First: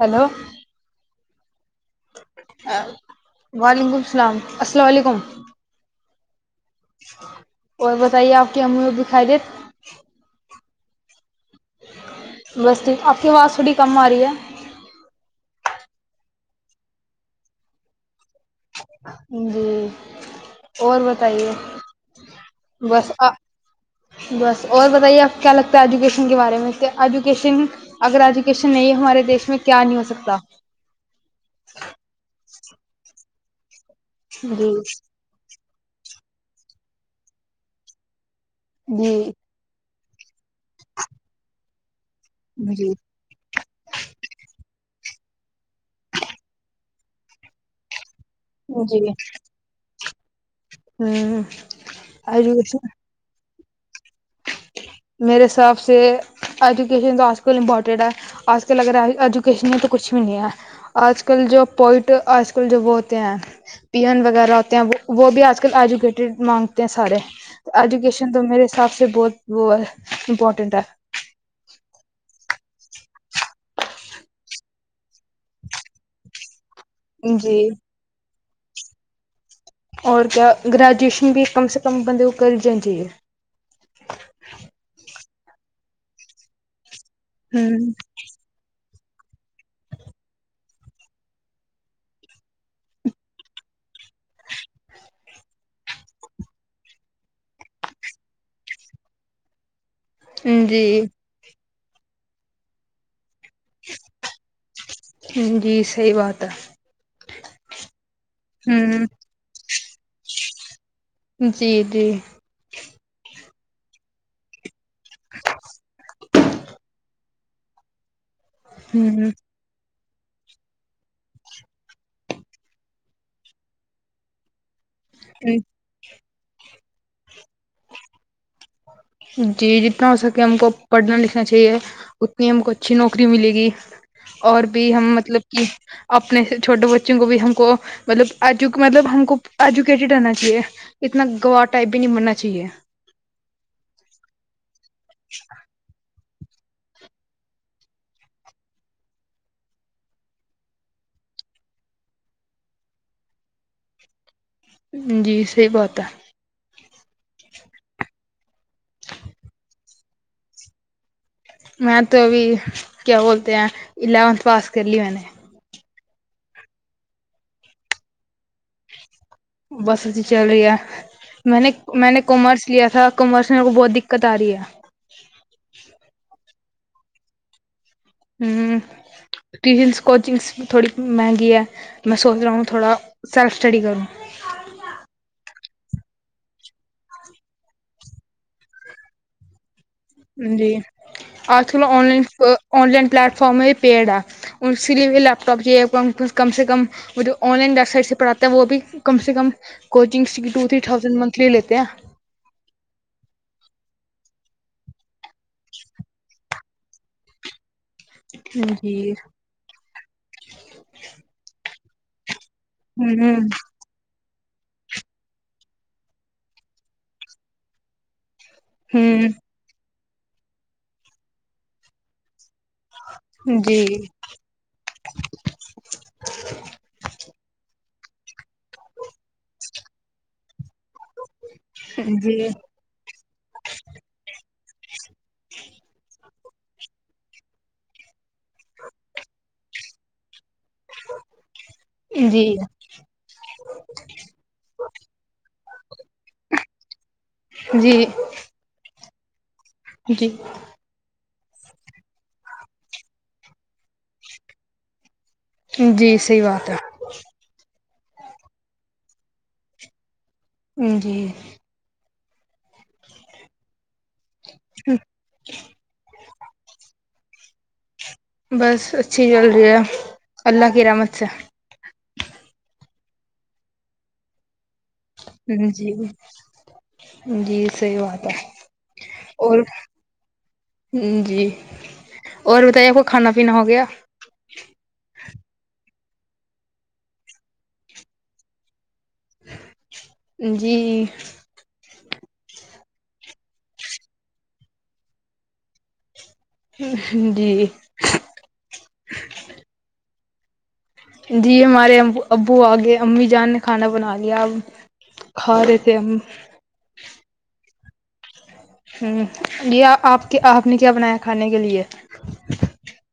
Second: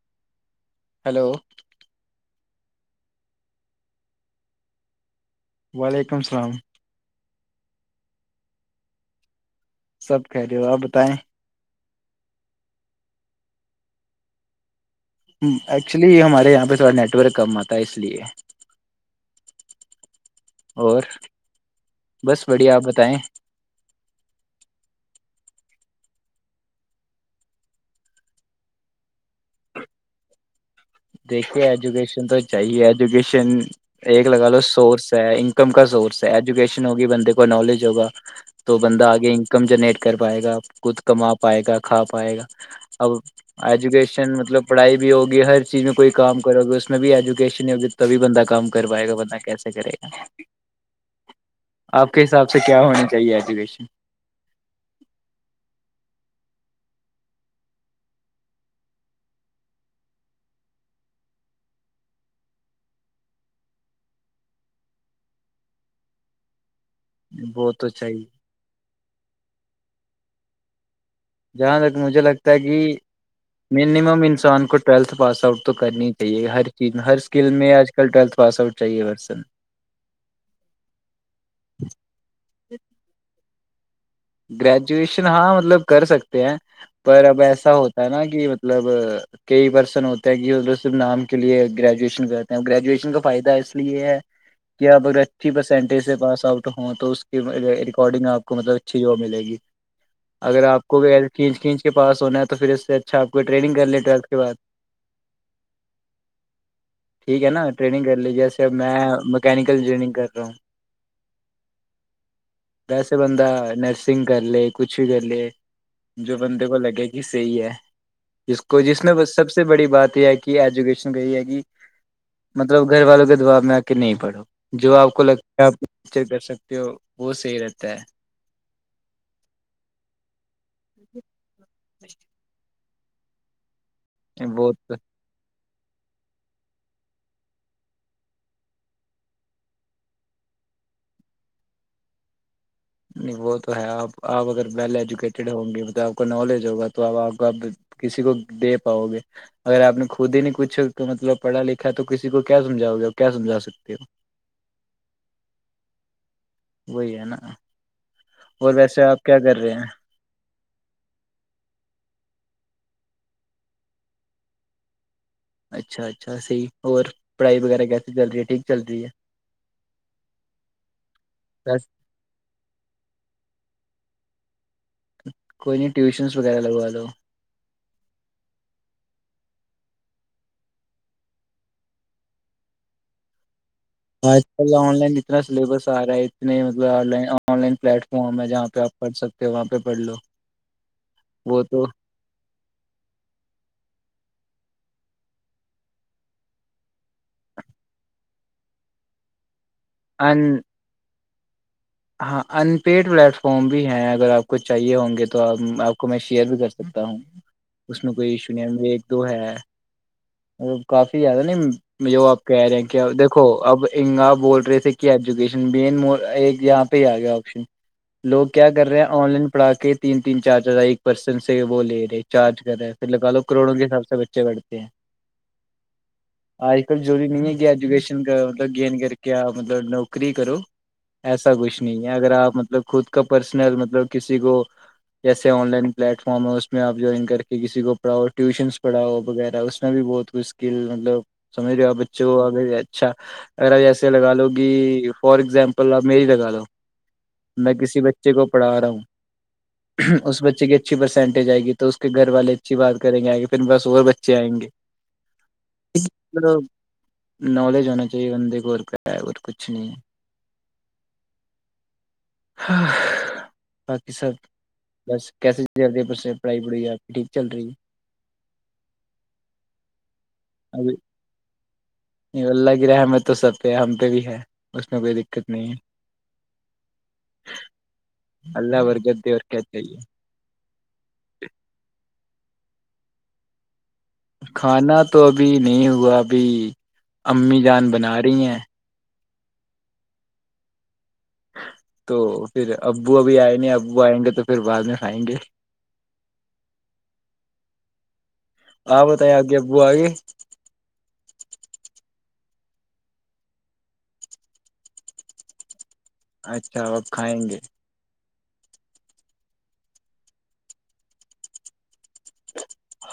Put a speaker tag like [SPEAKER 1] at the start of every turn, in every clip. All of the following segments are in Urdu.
[SPEAKER 1] ہیلو
[SPEAKER 2] ہیلو
[SPEAKER 1] وعلیکم السلام السلام علیکم
[SPEAKER 2] وعلیکم السلام
[SPEAKER 1] اور بتائیے آپ کے ہم دکھائی دے
[SPEAKER 2] سب کہہ رہے ہو آپ بتائیں
[SPEAKER 1] بس ٹھیک آپ کی آواز تھوڑی کم آ رہی ہے
[SPEAKER 2] ایکچولی ہمارے یہاں پہ تھوڑا نیٹ ورک کم آتا ہے اس لیے
[SPEAKER 1] جی اور بتائیے
[SPEAKER 2] بس بڑھیا آپ
[SPEAKER 1] بس
[SPEAKER 2] بتائیں
[SPEAKER 1] بس اور بتائیے آپ کیا لگتا ہے ایجوکیشن کے بارے میں سے ایجوکیشن اگر ایجوکیشن نہیں ہے ہمارے دیش میں کیا نہیں ہو سکتا
[SPEAKER 2] دیکھیے ایجوکیشن تو چاہیے ایجوکیشن ایک لگا لو
[SPEAKER 1] جی
[SPEAKER 2] سورس انکم کا سورس ہے ایجوکیشن ہوگی بندے کو نالج ہوگا تو بندہ
[SPEAKER 1] جی
[SPEAKER 2] آگے کم جنریٹ کر پائے گا خود کما پائے گا کھا پائے گا
[SPEAKER 1] جی
[SPEAKER 2] اب ایجوکیشن مطلب پڑھائی بھی ہوگی ہر چیز میں کوئی کام کرو گی اس میں بھی ایجوکیشن ہی ہوگی تبھی بندہ کام کر
[SPEAKER 1] جی
[SPEAKER 2] پائے گا بتائے کیسے کرے گا
[SPEAKER 1] ہ
[SPEAKER 2] آپ کے حساب سے
[SPEAKER 1] ایجوکیشن
[SPEAKER 2] کیا ہونا جییاج کہیش
[SPEAKER 1] میرے حساب سے ایجوکیشن تو اج کل امپارٹنٹ ہے اج کل اگر ایجوکیشن میں تو کھ بھی نہیں ہے آج کل جو پوئٹ آج کل جو وہ ہوتے ہیں پیین وغیرہ ہوتے ہیں وہ وہ بھی آج کل ایجوکیٹیڈ مانگتے ہیں ہیں سارے
[SPEAKER 2] وہ تو چاہیے
[SPEAKER 1] ایجوکیشن تو میرے حساب سے بہت امپورٹینٹ ہے
[SPEAKER 2] جہاں تک مجھے لگتا ہے کہ مینمم انسان کو ٹویلتھ پاس آؤٹ تو کرنی ہی چاہیے ہر چیز میں ہر
[SPEAKER 1] ہے
[SPEAKER 2] اسکل
[SPEAKER 1] جی
[SPEAKER 2] میں آج کل ٹویلتھ پاس آؤٹ چاہیے بسن
[SPEAKER 1] اور کیا گریجویشن بھی کم سے کم بند کو کر جا جاہیے
[SPEAKER 2] گریجویشن ہاں مطلب کر سکتے ہیں پر اب ایسا ہوتا
[SPEAKER 1] ہ
[SPEAKER 2] ہے نا کہ مطلب کئی پرسن ہوتے ہیں کہ صرف نام کے لیے گریجویشن کرتے ہیں گریجویشن کا فائدہ اس لیے ہے کہ آپ اگر اچھی پرسینٹیج سے پاس آؤٹ ہوں تو اس کی ریکارڈنگ آپ کو مطلب اچھی وہ ملے گی اگر آپ کوچ کےچ کے پاس ہونا ہے تو پھر اس سے اچاپ کو ٹرین کر ل ویلت کے بد
[SPEAKER 1] جی صحی بات ہے
[SPEAKER 2] ٹھیک ہے نا ٹرینگ کر لیجیے میں
[SPEAKER 1] ہ
[SPEAKER 2] میکینیکل انجینئرگ رہا ہوں
[SPEAKER 1] جی جی
[SPEAKER 2] ویسے بندہ نرسنگ کر لے کچھ بھی کر لے جو بندے کو لگے گی یہ صحی ہے جس کو جس میں سب سے بڑی بات یہ ہے کہ ایجوکیشن کا یہ ہے کہ مطلب گھر والوں کے دباب میں آ کے نہیں پڑو جو آپ کو
[SPEAKER 1] ہ
[SPEAKER 2] لگتا ہے آپ چ کر سکتے ہو ہو سےےیرت ہے
[SPEAKER 1] جی جتنا ہو سکے ہم کو پڑھنا لکھنا چاہیے اتنی ہم کو اچھی نوکری ملے گی اور
[SPEAKER 2] وہ
[SPEAKER 1] بھی
[SPEAKER 2] تو
[SPEAKER 1] ہم مطلب کہ اپنے چھوٹے بچوں کو بھی ہم کو مطلبجو مطلب ہم کو ایجوکیٹڈ رہنا چاہیے اتنا گواہ ٹائپ بھی نہیں بننا چاہیے
[SPEAKER 2] نہیں وہ تو ہے آپ آپ اگر ویل ایجوکیٹیڈ ہوں گے مطلب کو نالج ہوگا تو ا آپ ا کسی کو دے پاؤ گے اگر آپ نے خود ہی نہیں کچھ تو مطلب پڑھا لکھا تو کسی کو کیا سمھاؤ گے کیا سمجھا سکتے ہو
[SPEAKER 1] جی صحیح بہت ہے
[SPEAKER 2] وہی ہے نا اور ویسے آپ کیا کر رہے ہیں
[SPEAKER 1] میں تو ابھی کیا بولتے ہیں الیونتھ پاس کر لی میں نے
[SPEAKER 2] اچھا اچھا صحی اور پڑھائی وغیرہ کیسے چل رہی ہے ٹھیک چل رہی ہے
[SPEAKER 1] بس ا ہی چل رہی ہے میں نے
[SPEAKER 2] بس
[SPEAKER 1] میں نے کامرس لیا تھا کامرس میر کو بہت دقت آ رہی ہے
[SPEAKER 2] کوئی نہیں ٹیوشنس وغیرہ لگوا دو
[SPEAKER 1] ہوں ٹیوشنس کوچنگس تھوڑی مہنگی ہے میں سوچ رہا ہوں تھوڑا سیلف سٹڈی کروں
[SPEAKER 2] آج کل آن لائن اتنا سلیبس آ رہا ہے اتنے مطلب آ آن لائن پلیٹ فارم ہے جہاں پہ آ پڑھ سکتے وہاں پہ پڑھ لو
[SPEAKER 1] جی
[SPEAKER 2] وہ
[SPEAKER 1] آج کل
[SPEAKER 2] تو
[SPEAKER 1] online online platform ہی پیڈ ہے اس کے لیے لیپ ٹاپ چاہیے کم سے کم وہ جو آن لائن ویب سائٹ سے پڑھاتا ہے وہ بھی کم سے کم کوچنگس
[SPEAKER 2] ان
[SPEAKER 1] کیٹو تھری تھاؤزینڈ منتھلی لیتے ہیں
[SPEAKER 2] ہاں ان پیڈ پلیٹ فارم بھی ہیں اگر آپ کو چاہیے ہوں گے تو آپ آپ کو میں شیئر بھی کر س سکتا ہوں اس میں کوئی ایشو نہیں ہے ایک
[SPEAKER 1] جی
[SPEAKER 2] دو ہے کافی زیادہ نہیں جو آپ کہہ رہے ہیں کہ
[SPEAKER 1] ہوں
[SPEAKER 2] دیکھو اب انگ آپ بول رہے تھ کہ ایجوکیشن مین ایک یہاں پہ ہی آ گیا آپشن لوگ کیا کر رہے ہیں
[SPEAKER 1] ہوں
[SPEAKER 2] آن لائن پڑھا کے تین تین چارجر آئے ایک پرسن سے وہ لے رہے چارج پھر لگا لو کروڑوں
[SPEAKER 1] جی
[SPEAKER 2] کے حساب سے بچے پڑھتے ہیں
[SPEAKER 1] [inaudible]
[SPEAKER 2] اج کل جرور نہیں ہے کہ ایجوکیشن کا مطلب گین کر کے مطلب نوکری کرو ایسا کچھ نہیں ہے اگر
[SPEAKER 1] جی
[SPEAKER 2] آپ مطلب خود کا پرسنل مطلب کسی کو جیسے آن لائن پلیٹ فارم ہے اس میں آپ جوائن کر کے کسی کو پڑھاؤ ٹیوشنس پڑھؤ وغیرہ اس میں بھی بہت ک س [unintelligible] ا
[SPEAKER 1] جی
[SPEAKER 2] ا اچھا اگر آپ ایسے لگا لو گ فار اگزامپل آپ میری لگا لو میں کسی
[SPEAKER 1] جی
[SPEAKER 2] بچے کو پڑھا رہا ہوں
[SPEAKER 1] جی
[SPEAKER 2] اس بچے کے اچھی پرسینٹیج آئے گ تو اس کے گھر والے اچھی بات کریں گے آے پھر بس اور بچے آئ گے
[SPEAKER 1] جی صحیح بات
[SPEAKER 2] نالج ہونا چاہیے بندے کو اور کیا ہے اور کچھ نہیں ہے
[SPEAKER 1] جی
[SPEAKER 2] ہاں باقی سب بس کیسےزد پر سے پڑھائی پڑھائی آپ ی چل رہی ہے
[SPEAKER 1] بس اچھی چل رہی ہے اللہ کی رحمت سے
[SPEAKER 2] نہیں اللہ کی رحمت تو سبتے ہم پہ بھی ہے اس میں کوئی دقت نہیں ہے
[SPEAKER 1] جی جی صحیح بات ہے
[SPEAKER 2] اللہ برگت دیور کیا
[SPEAKER 1] اور
[SPEAKER 2] چیے
[SPEAKER 1] جی اور بتائیے آپ کو کھانا پینا ہو گیا
[SPEAKER 2] کھانا تو ابھی نہیں ہوا ابھی امی جان بنا رہی ہیں
[SPEAKER 1] جی
[SPEAKER 2] تو پھر ابو ابھی آئے نہیں ابو آئیں گے تو پھر بعد میں کھئیں گے
[SPEAKER 1] جی
[SPEAKER 2] آ بتائ ہگیبوگ
[SPEAKER 1] جی ہمارے ابو ابو آگئے امی جان نے کھانا بنا لیا ا کھا لی تھ ہم
[SPEAKER 2] اچھا اب کھائیں گے
[SPEAKER 1] ہ یہ آپ کے آپ نے کیا بنایا کھانے کے لیے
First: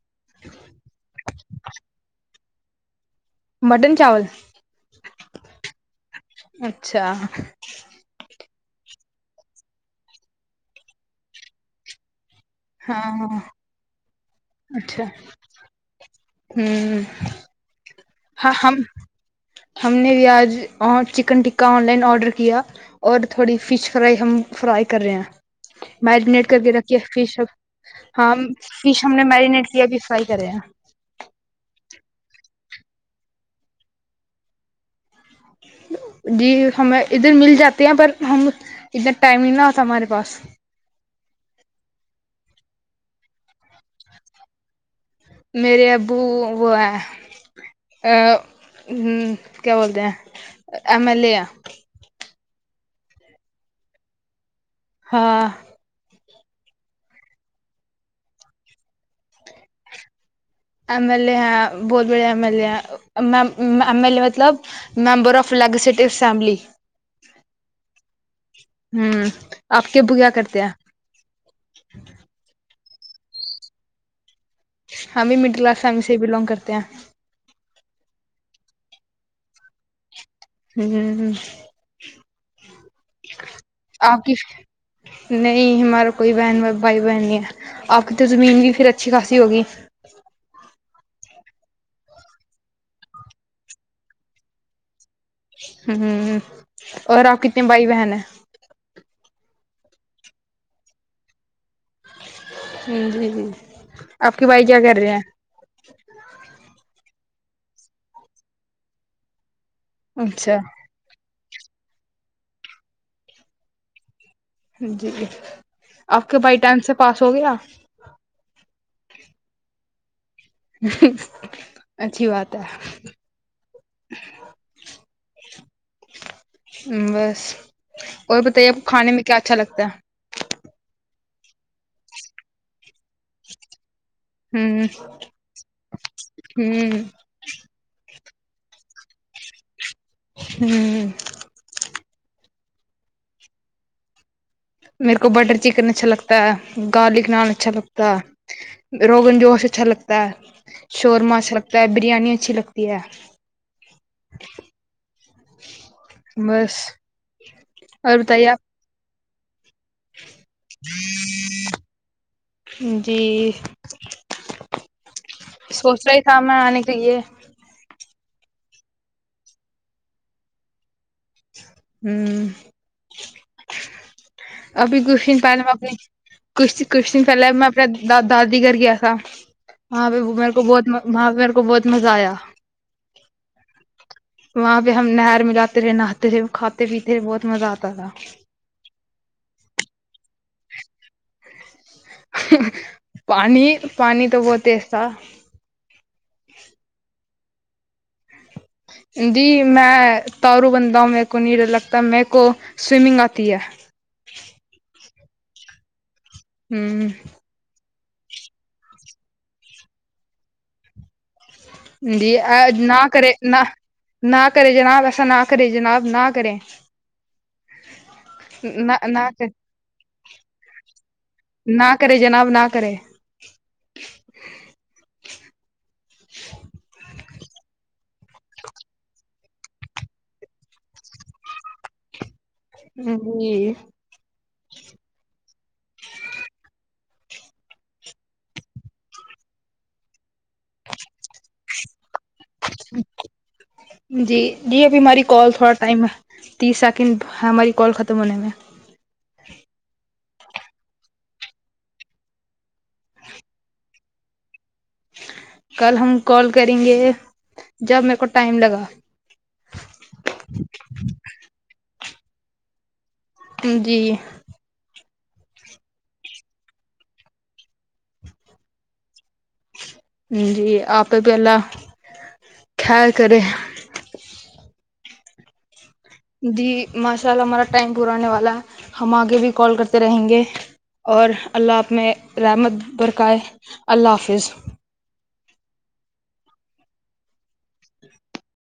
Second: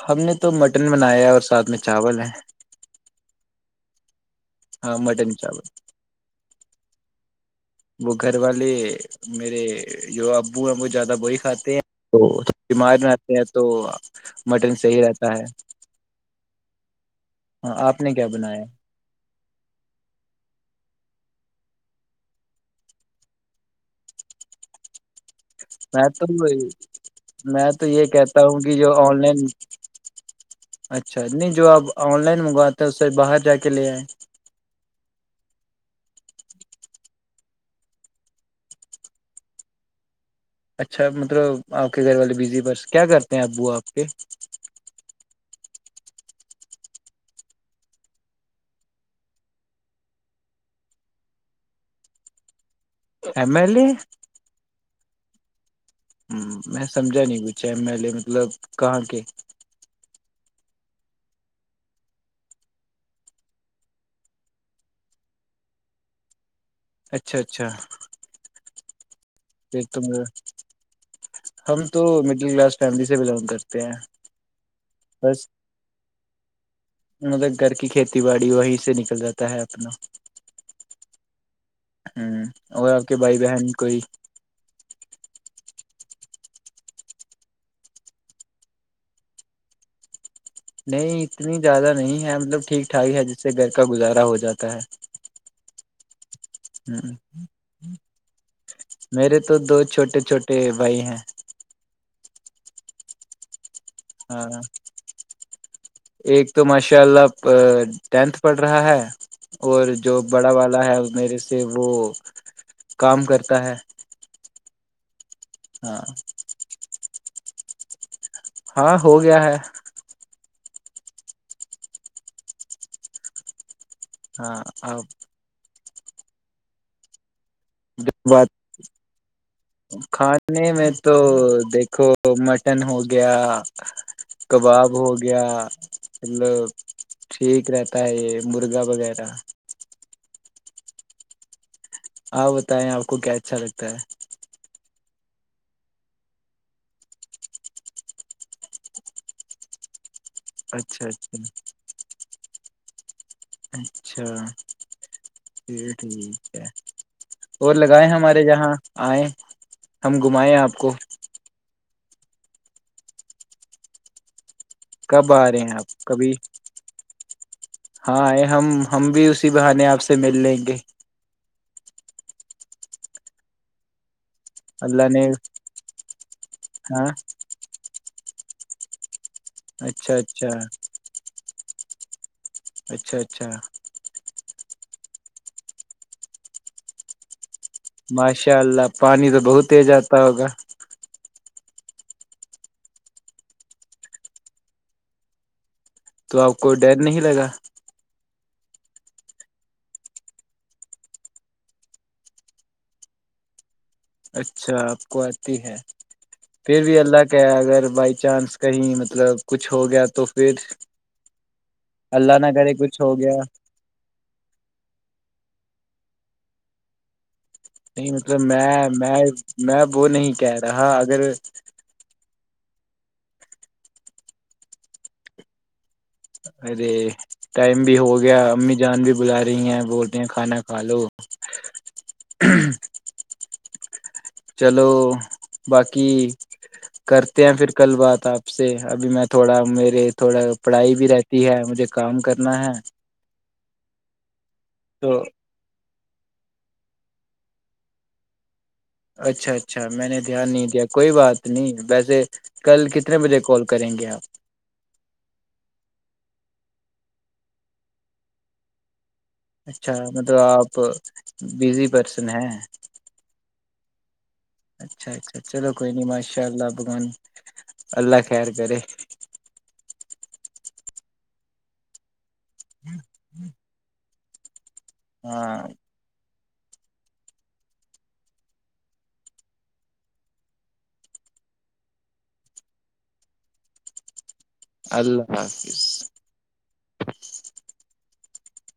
[SPEAKER 2] ہم نے تو مٹن بنایا ہے اور ساتھ میں چاول ہے
[SPEAKER 1] مٹن چاول
[SPEAKER 2] ہاں مٹن چاول
[SPEAKER 1] اچھا
[SPEAKER 2] وہ گھر والے میرے جو ابو ہیں وہ زیادہ وہی کھاتے ہیں تو بیمار نہ آتے
[SPEAKER 1] ہاں
[SPEAKER 2] ہیں تو مٹن صحیح رہتا ہے ہاں آپ نے کیا
[SPEAKER 1] ہ ہاں
[SPEAKER 2] بنایا
[SPEAKER 1] ہم ہم نے بھی آج chicken tikka online order کیا اور تھوڑی فش فرائی ہم فرائی کر رہے ہیں
[SPEAKER 2] میں
[SPEAKER 1] میرینیٹ
[SPEAKER 2] تو
[SPEAKER 1] کر کے رکے فش اب
[SPEAKER 2] میں تو یہ
[SPEAKER 1] ہاں
[SPEAKER 2] کہتا ہوں کہ جو
[SPEAKER 1] فش ہم
[SPEAKER 2] آن
[SPEAKER 1] نے
[SPEAKER 2] لائن
[SPEAKER 1] میرینیٹ کیا بھی فرائی کرے
[SPEAKER 2] اچھا نہیں جو آپ آن لائن منگواتے ہیں اس سے باہر جا کے لے آئیں
[SPEAKER 1] جی ہمیں ادھر مل جاتے ہیں پر ہم اتنا ٹائم نہیں نہ ہوتا ہمارے پاس
[SPEAKER 2] اچھا مطلب آپ کے گھر والے بزی بس کیا کرتے ہیں ابو آپ کے
[SPEAKER 1] میرے ابو وہ ہیں ا ہ کیا بولتے ہیں ایم ایل اے ہے
[SPEAKER 2] ایملی
[SPEAKER 1] ہاں
[SPEAKER 2] ہ میں سمجھا نہیں پچھ ایم ایل اے مطلب کہاں کے
[SPEAKER 1] ایم ایل ا ہیں بہت بڑے ایم ایل اے ہیں ایم ایل ا مطلب ممبر آف لگسلیٹو اسمبلی
[SPEAKER 2] اچھا اچھا
[SPEAKER 1] ہوں
[SPEAKER 2] پھر
[SPEAKER 1] آپ
[SPEAKER 2] تو
[SPEAKER 1] کےبو کیا کرتے ہیں
[SPEAKER 2] ہم تو مڈل کلاس فیملی سے بلونگ کرتے ہیں
[SPEAKER 1] ہمیں
[SPEAKER 2] بس
[SPEAKER 1] مڈل کلاس فیملی سے بلونگ کرتے ہیں
[SPEAKER 2] مطلب گھر کی کھیتی باڑی وہیں سے نکل جاتا ہے اپنا
[SPEAKER 1] ہ
[SPEAKER 2] ہوں اور آپ کے بھائی بہن کوئی
[SPEAKER 1] ک نہیں ہمارا کوئی بہن بھائی بہن ہے آپ کی تو زمین بھی پھر اچھی خاصی ہوگی
[SPEAKER 2] نہیں اتنی زیادہ نہیں ہے مطلب ٹھیک ٹھاک ہے جس سے گھر کا گزارا ہو جاتا ہے
[SPEAKER 1] ہ ہ
[SPEAKER 2] ہ
[SPEAKER 1] اور آپ کتنے بھائی بہن ہیں [unintelligible]
[SPEAKER 2] میرے تو دو چھوٹے چھوٹے بھائی ہیں
[SPEAKER 1] ج جی جی [unintelligible] کے
[SPEAKER 2] ہاں
[SPEAKER 1] بھائی کیا کر رہے ہیں
[SPEAKER 2] ایک تو ماشاء اللہ ٹینتھ پڑھ رہا ہے اور جو بڑا
[SPEAKER 1] اچھا
[SPEAKER 2] والا ہے میرے سے وہ کام کرتا ہے
[SPEAKER 1] جی
[SPEAKER 2] ہاں
[SPEAKER 1] آپ کے بھائی ٹائم سے پاس ہو گیا
[SPEAKER 2] ہاں ہو گیا ہے
[SPEAKER 1] اچھی بات ہے
[SPEAKER 2] ہاں اور [unintelligible]
[SPEAKER 1] بس اور
[SPEAKER 2] بات
[SPEAKER 1] بتائیے آپ کو کھانے میں کیا اچھا لگتا ہے
[SPEAKER 2] نہیں میں تو دیکھو تو مٹن ہو گیا
[SPEAKER 1] ہوں
[SPEAKER 2] کباب ہو گیا مطلب
[SPEAKER 1] ہوں
[SPEAKER 2] ٹھیک رہتا ہے یہ مرغا وغیرہ
[SPEAKER 1] ہوں
[SPEAKER 2] ہاں بتائیں آپ کو کیا اچھا لگتا ہے
[SPEAKER 1] میرے کو بٹر چکن اچھا لگتا ہے گارلک نان اچھا لگتا ہے روغن جوش اچھا لگتا ہے شورما اچھا لگتا ہے بریانی اچھی لگتی ہے
[SPEAKER 2] اچھا یہ ٹھیک ہے
[SPEAKER 1] بس
[SPEAKER 2] اور لگائے ہمارے
[SPEAKER 1] بتائیے آپ
[SPEAKER 2] جاں آئے ہم گھمائے آپ کو
[SPEAKER 1] جی
[SPEAKER 2] کب آ رہے ہیں
[SPEAKER 1] سوچ
[SPEAKER 2] آپ
[SPEAKER 1] رہا ہی
[SPEAKER 2] کبھی
[SPEAKER 1] تھا میں آنے کے لیے
[SPEAKER 2] ہاں ہے ہم ہم بھی اسی بہانے آپ سے مل لیں گے
[SPEAKER 1] ہوں ابھی
[SPEAKER 2] اللہ نے
[SPEAKER 1] کچھ دن پہ کچھ
[SPEAKER 2] ہاں
[SPEAKER 1] کچھ دن پہلے م دادی گھر گیا تھا وہاں
[SPEAKER 2] اچھا
[SPEAKER 1] پہ
[SPEAKER 2] اچھا
[SPEAKER 1] میرے کو بہت وہاں پہ میرے کو بہت مزہ آیا
[SPEAKER 2] اچھا اچھا
[SPEAKER 1] وہاں پہ ہم نہر ملاتے رہے ناتے رہے کھاتے پیتے بہت مزہ آتا تھا
[SPEAKER 2] ماشاء اللہ پانی تو بہت تیز آتا ہوگا
[SPEAKER 1] پانی پانی تو بہت ایسا
[SPEAKER 2] تو آپ کو ڈر نہیں لگا
[SPEAKER 1] جی میں تارو بندا ہوں میرے کو نہیں ڈر لگتا میرے کو سوئمنگ آتی ہے
[SPEAKER 2] اچھا آپ کو آتی ہے پھر بھی
[SPEAKER 1] ہوں
[SPEAKER 2] اللہ کا اگر بائی چانس کہیں مطلب کچھ ہو گیا تو پھر
[SPEAKER 1] جی
[SPEAKER 2] اللہ
[SPEAKER 1] ا
[SPEAKER 2] کرے
[SPEAKER 1] نہ
[SPEAKER 2] کچھ ہو
[SPEAKER 1] کرے
[SPEAKER 2] گیا
[SPEAKER 1] نہ [unintelligible] نہ کرے جناب ایسا نہ کرے جناب نہ کرے
[SPEAKER 2] نہیں مطلب میں
[SPEAKER 1] نہ
[SPEAKER 2] میں میں وہ نہیں کہہ رہا اگر
[SPEAKER 1] نہ کرے جناب نہ کرے
[SPEAKER 2] ارے ٹائم بھی ہو گیا امی جان بھی بلا رہی ہیں بولتے ہیں کھانا کھا لو
[SPEAKER 1] جی
[SPEAKER 2] چلو باقی کرتے ہیں پھر کل بات آپ سے ابھی میں تھوڑا میرے تھوڑا پڑھائی بھی رہتی ہے مجھے کام کرنا ہے
[SPEAKER 1] جی جی ابھی
[SPEAKER 2] تو
[SPEAKER 1] ہماری کال تھوڑا ٹائم ہے تیس سیکنڈ ہماری کال ختم ہونے میں
[SPEAKER 2] اچھا اچھا میں نے دھیان نہیں دیا کوئی بات نہیں ویسے کل کتنے بجے کال کریں گے آپ
[SPEAKER 1] کل ہم کال کریں گے جب میر کو ٹائم لگا
[SPEAKER 2] اچھا مطلب آپ بزی پرسن ہیں
[SPEAKER 1] جی
[SPEAKER 2] اچھا اچھا چلو کوئی نہیں ماشاء اللہ بگوان اللہ خیر کرے
[SPEAKER 1] جی آپہ بھی اللہ کیر کرے
[SPEAKER 2] ہاں
[SPEAKER 1] جی ماشاء اللہ ہمارا ٹائم پورااننے والا ہے ہم آگے بھی کال کرتے رہیں گے اور اللہ آپ میں رحمت برکائے اللہ حافظ
[SPEAKER 2] اللہ حافظ